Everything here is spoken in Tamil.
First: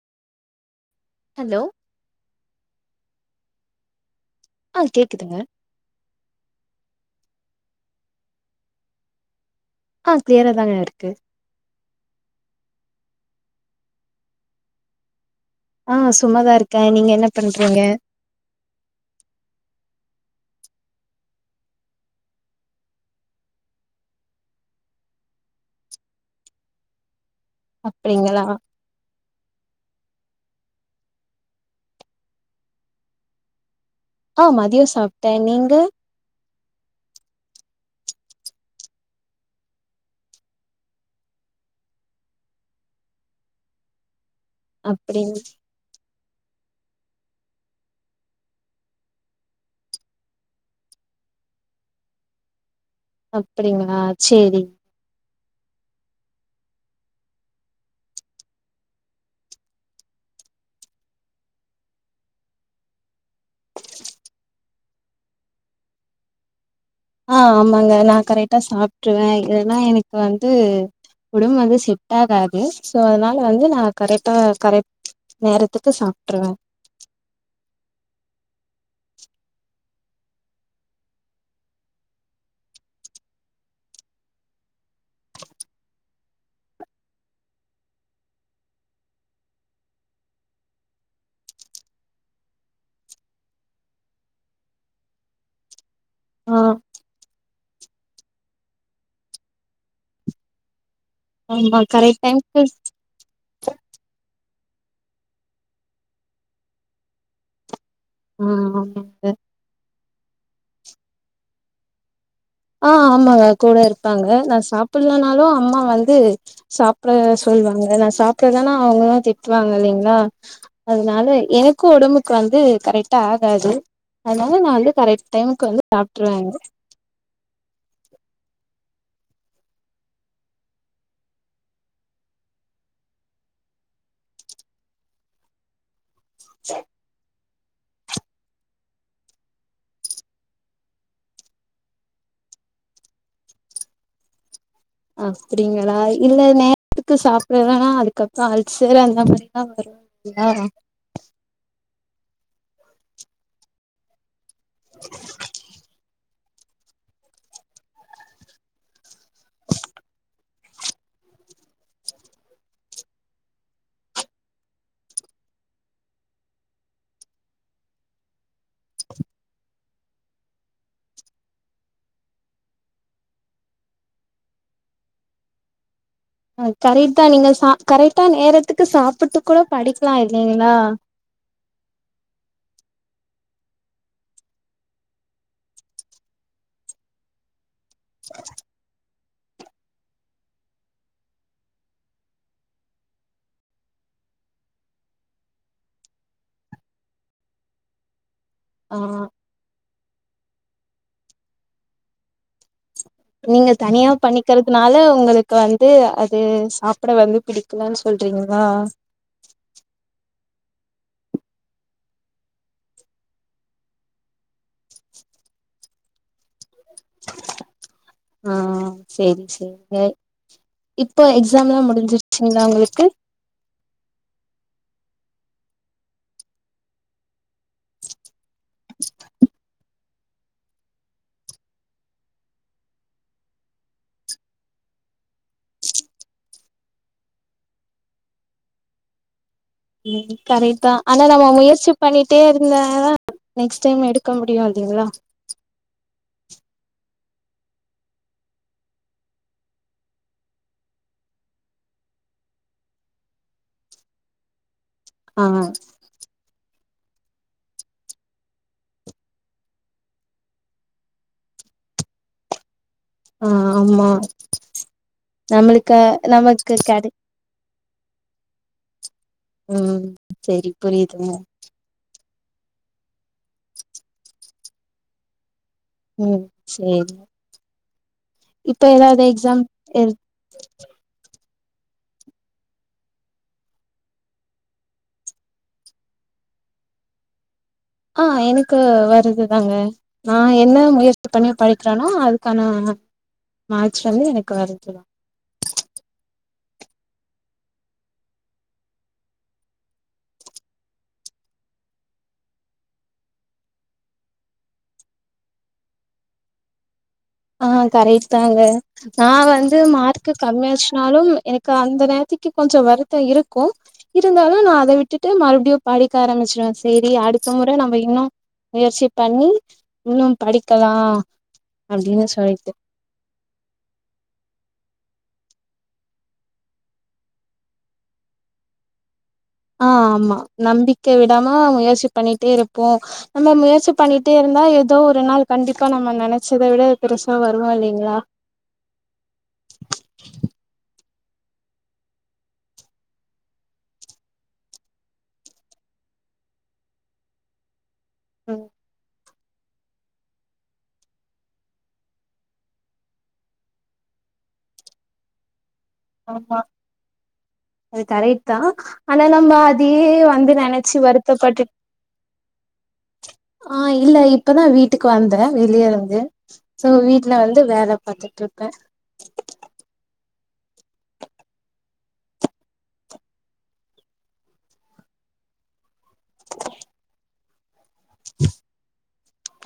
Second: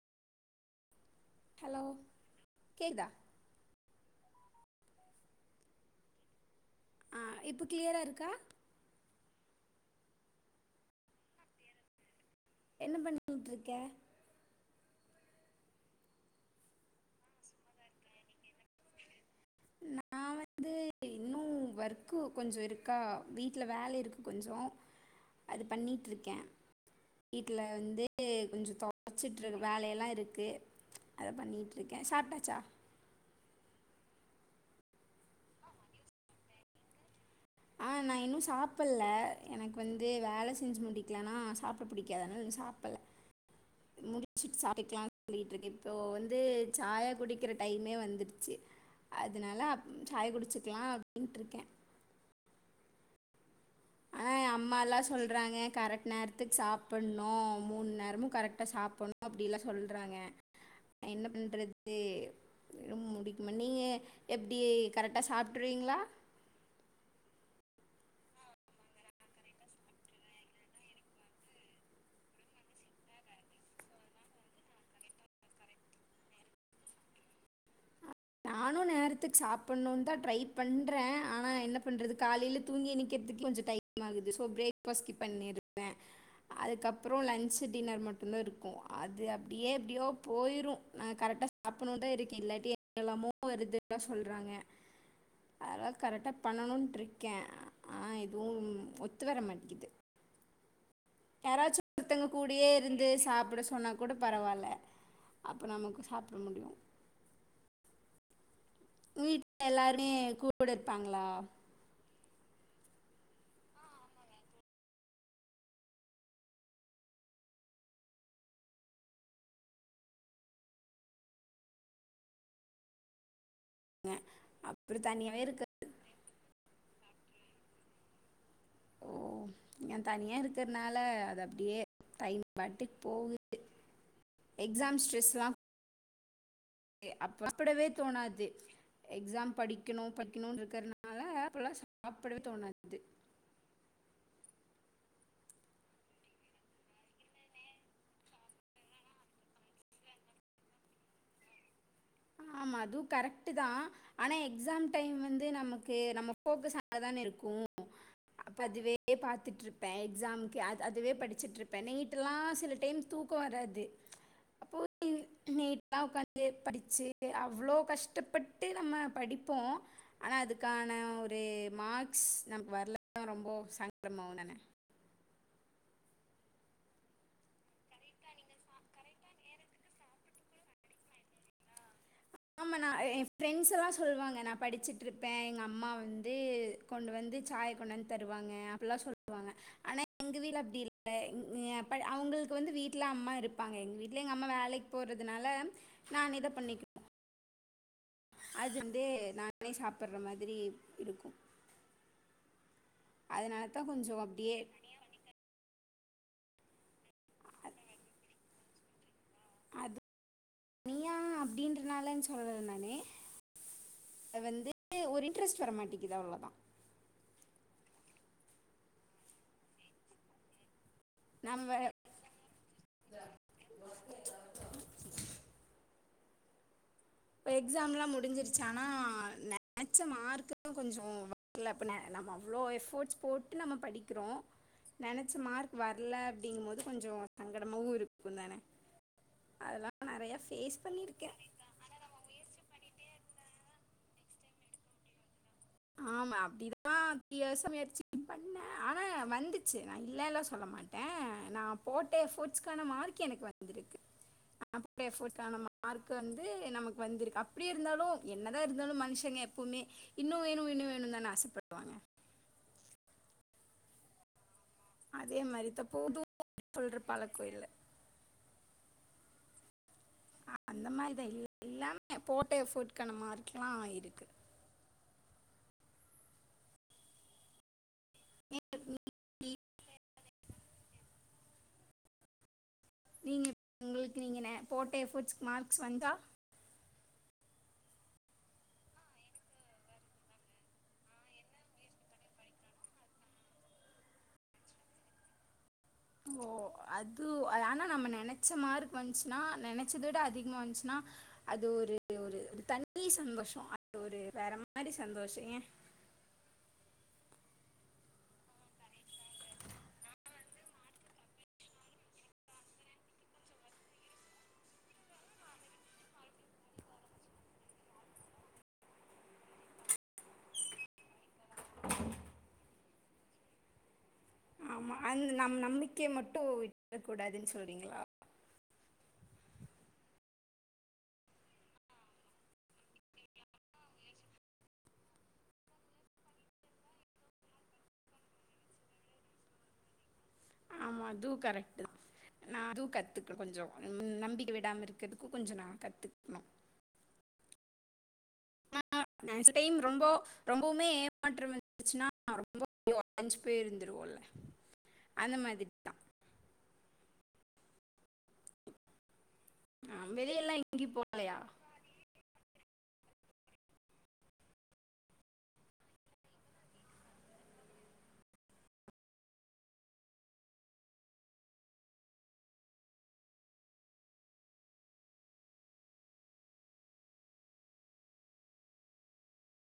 ஹலோ கேக்தா ஆ கேக்குதுங்க ஆ இப்ப க்ளியரா இருக்கா அ க்ளியரா தாங்க இருக்கு என்ன பண்ணிட்டுருக்க ஆ சும்மாதா இருக்க நீங்க என்ன பண்றீங்க நா வந்து இன்னு ஒர்க்கு கொஞ்ச இருக்கா வீட்டுல வேல இருக்கு கொஞ்ச அது பண்ணிட்டு இருக்க வீட்டுல வந்து அப்டிங்களா கொஞ்ச வச்சட்டுருக்கு வேலையெல்லா இருக்கு அத பண்ணிகிட்டுருக்க சாப்ட்டாச்சா ஆ மதிய சாப்ட்ட நீங்க ஆ நா இன்னும் சாப்ட்ல எனக்கு வந்து வேல செஞ்சு முட்டிக்கலன்னா சாப்ப சாப்ட பிடிக்காது அதுனால இன்னு சாப்ட்டல முடிச்சு சாப்டுக்கலாம்னு அப்டிங் சொல்லிட்டு இருக்க இப்போ வந்து சாயா குடிக்கிற டைமே வந்துருச்சு அதனால அப் சாய் குடிச்சக்கலா அப்டின்ட்டுருக்க அப்டிங்களா அஹ சேரி அம்மா எல்லா சொல்றாங்க கரெக்ட் நேரத்துக்கு சாப்டணும் மூணு நேரமு கரெக்டா சாப்டணும் அப்டி எல்லா சொல்றாங்க என்ன பண்றது [unintelligible] நீங்க எப்டி கரெக்டா சாப்டுருவீங்களா ஆஹ் ஆமாங்க நா கரெக்டா சாப்ட்டுருவ ஏன்னா எனக்கு வந்து உடம்பு வந்து செட் ஆகாது ஸோ அதனால வந்து நா கரெக்டா கரெக் நேரத்துக்கு சாப்ட்டுருவ நானு நேரத்துக்கு சாப்ட்ன்னு தா ட்ரை பண்ற ஆனா என்ன பண்றது காலையில தூங்கி எந்திகிறதுக்கு கொஞ்ச டைம் டைம் ஆகுது சோ பிரரேக் ஃபாஸ்ட் ஸ்கிப் பண்ணிருவ அதுக்கப்பற லன்்சு டின்னர் மட்டு்தா இருக்கும் அது அப்டியே எப்டியோ போயிடு நாங்க கரெக்டா சாப்பணு தா இருக்க இல்லாட்டி என்ன எல்லாமோ வருதுல்லா சொல்றாங்க அதுலா கரெக்டா ஆ பண்ணணும்ட்டு இருக்க ஆனா எதுவு ஒத்து வர மாட்டிங்கிது ஆமா யாராச்சும் கரெக்ட் ஒருத்தங்க டைம்க்கு கூடயே இருந்து சாப்ட சொன்னா கூட பரவாயில்ல அப்போ நமக்கு சாப்ட முடியும் ம் வீட்டு்ல எல்லாருமே கூட இருப்பாங்களா ஆஹ் ஆமா கூட இருப்பாங்க நா சாப்புடலனாலு அம்மா வந்து சாப்ட சொல்லுவாங்க நா சாப்பு டதானா ஆவுனு இல்லன்னா திட்டுராங்க இல்லிங்களா அதனால எனக்கும் உடம்புக்கு வந்து கரெக்டா ஆகாது ங்க அதனால நா வந்து அப்புறோ கரெக்ட் தனியாவே இருக்க டைமுக்கு வந்து சாப்பிட்டுருவேங்க ஓ நா தனியா இருக்கிறதுனால அது அப்டியே டைம் பாட்டுக்கு போகு எக்ஸாம் ஸ்ட்ரெஸ்லா சரி அப்ப சாப்டவே தோணாது எக்ஸாம் படிக்கணு படிக்கணு இருக்கிறதுனால அப்பல்லா சாப்டவே தோணாது அப்டிங்களா இல்ல நேரத்துக்கு சாப்டுறது இல்லன்னா அதுக்கப்பற அல்சர் அந்த மாரிதா வரு அப்டியா ஆமா அதுவும் கரெக்டு தா ஆனா எக்ஸாம் டைம் வந்து நமக்கு நம்ம ஃபோகஸ் அங்க தான இருக்கும் அப்ப அதுவே பாத்துட்டு இருப்ப எக்ஸாம்க்கு அதுவே அதுவே படிச்சுட்டு இருப்ப நைட்டு எல்லா சில டைம் தூ க வராது அப்போ நைட்லா ஒக்காந்து படிச்சு அவ்வளோ கஷ்டப்பட்டு நம்ம படிப்போ அனா அதுக்கான ஒரு மார்க்ஸ் நமக்கு வரலனா ரொம்ப சங்கடம்மாவும் தானே அ கரெக்ட்ட தான் நீங்க சா கரெக்ட்டா நேரத்துக்கு சாப்ட்டு கூட படிக்கலாம் இல்லைங்களா ஆமா நான் என் ஃரெண்ட்ஸ் எல்லா சொல்லுவாங்க நான் படிச்சுட்டு இருப்பேன் எங்க அம்மா வந்து கொண்டு வந்து சாய் கொண்டு வந்து தருவாங்க அப்டில்லாம் சொல்லுவாங்க ஆனா எங்கள் வீட்ல அப்டி இல்ல எ அப்ப அவங்களுக்கு வந்து வீட்ல அம்மா இருப்பாங்க எங்க வீட்ல எங்க அம்மா வேலைக்கு போறதுனால நான்தா பண்ணிக்கு அது ஆ வந்து நானே சாப்டுற மாரி இருக்கும் அதனால நீங்க தான் தனியா கொஞ்சம் அப்படியே பண்ணிக்கிறதுனால உங்களுக்கு வந்து அது சாப்பிட வந்து அது பிடிக்கலனு சொல்றீங்களா அது தனியா அப்டின்றனால சொல்லல நானு அத வந்து ஒரு இன்ட்ரெஸ்ட் வர மாட்டேக்குது அவ்ளோதான் ஆ செரி செரி செர் இப்போ எக்ஸாம் நம்ம எல்லாம் முடிஞ்சிருச்சுங்களா உங்களுக்கு இப்போ எக்ஸாம் எல்லாம் முடிஞ்சிருச்சு ஆனா நெனச்ச மார்க்குதா கொஞ்சம் இல்ல அப்ப ந நம்ம அவ்ளோ எஃபர்ட்ஸ் போட்டு நம்ம படிக்கிறோ நெனைச்ச மார்க் வரல அப்படிங்கும் போது கொஞ்சம் சங்கடமாவும் இருக்கும் தானே அதெல்லா நெறையா ஃபேஸ் கரெக்ட்தா ஆனா பண்ணியிருக்கே நம்ம முயற்சி பண்ணிட்டே இருந்த தான் நெக்ஸ்ட் டைம் எடுக்க முடியும் இல்லைங்களா ஆமா அப்டிதான் த்ரீ ஏர்ஸ்ஸ முயற்சி பண்ணேன் ஆனா வந்துச்சு நான் இல்லன்ல சொல்ல மாட்டேன் ஆ நான் போட்ட எஃபட்ஸ்கான மார்க் எனக்கு வந்திருக்கு நா போட்ட ஆ எஃபர்ட்ஸ்கான மார்க் வந்து நமக்கு வந்திருக்கு அப்டி இருந்தாலும் என்ன தான் இருந்தாலும் மனுஷங்க எப்போமே இன்னு வேணு இன்னும் வேணும்னு தானே ஆசைப்படுவாங்க ஆ ஆமா அதே நம்மளுக்க நமக்கு கட கோயில ம் அ சரி அந்த மாரி புரியுதுங்க தான் எல்லாமே போட்ட எஃபோட்கான மார்க்லா இருக்கு ம் சேரி இப்ப ஏதாவது நீ- எக்ஸாம் எ நீங்க உங்களுக்கு நீங்க ந போட்ட எஃபர்ட்ஸ்கு மார்க்ஸ் வந்தா ஆ எனக்கு வருது தாங்க நான் என்ன முயற்சி பண்ணி படிக்கிறானோ அதுக்கான மார்கஸ் வந்து எனக்கு வருது ஓ அது ஆனா நம்ம நெனைச்ச மார்க் வந்துச்சுன்னா நெனைச்சத விட அதிகமா வந்துச்சுன்னா அது ஒரு ஒரு தணி சந்தோஷம் அது ஒரு வேற மாரி சந்தோஷம் ஏன் ஆ கரக்ட் தாங்க நான் வந்து மார்க்கு கம்மியாச்சுனாலும் எனக்கு அந்த நேரத்துக்கு கொஞ்சம் வருத்தம் இருக்கும் இருந்தாலும் நான் அத விட்டுட்டு மறுபடியும் படிக்க ஆரம்பிச்சிருவேன் செரி அடுத்த முறை நம்ம இன்னும் முயற்சி பண்ணி இன்னும் படிக்கலா அப்டின்னு சொல்லிட்டு அந்த நம் நம்பிக்கையை மட்டு விட்ராக் கூடாதுன்னு சொல்றீங்களா ஆ ஆமா நம்பிக்கை விடாம முயற்சி பண்ணிட்டே இருப்போம் நம்ம முயற்சி பண்ணிட்டே இருந்தா ஏதோ ஒரு நாள் கண்டிப்பா நம்ம நெனச்சதை விட பெருசா வருவோம் இல்லைங்களா ஆமா அதுவு கரெக்ட் நா அதுவு கத்துக்ணு கொஞ்சோ நம்பிக்க விடாம இருக்கிறதுக்கு கொஞ்ச நா கத்துக்ணு ம் அ இந்த டைம் ரொம்போ ரொம்போமே ஏமாற்றம் வந்துச்சுன்னா ரொம்ப உடஞ்சு பேய் இருந்துருவோல அந்த மாதிரி தா ஆமா அது கரெக்ட் தா ஆனா நம்ம அதையே வந்து வெளியெல்லா எங்கேயு நெனச்சு போலையா வருத்தப்பட்டுட் ஆ இல்ல இப்பதா வீட்டுக்கு வந்த வெளிய இருந்து சோ வீட்ல வந்து வேல பாத்துட்ருப்பே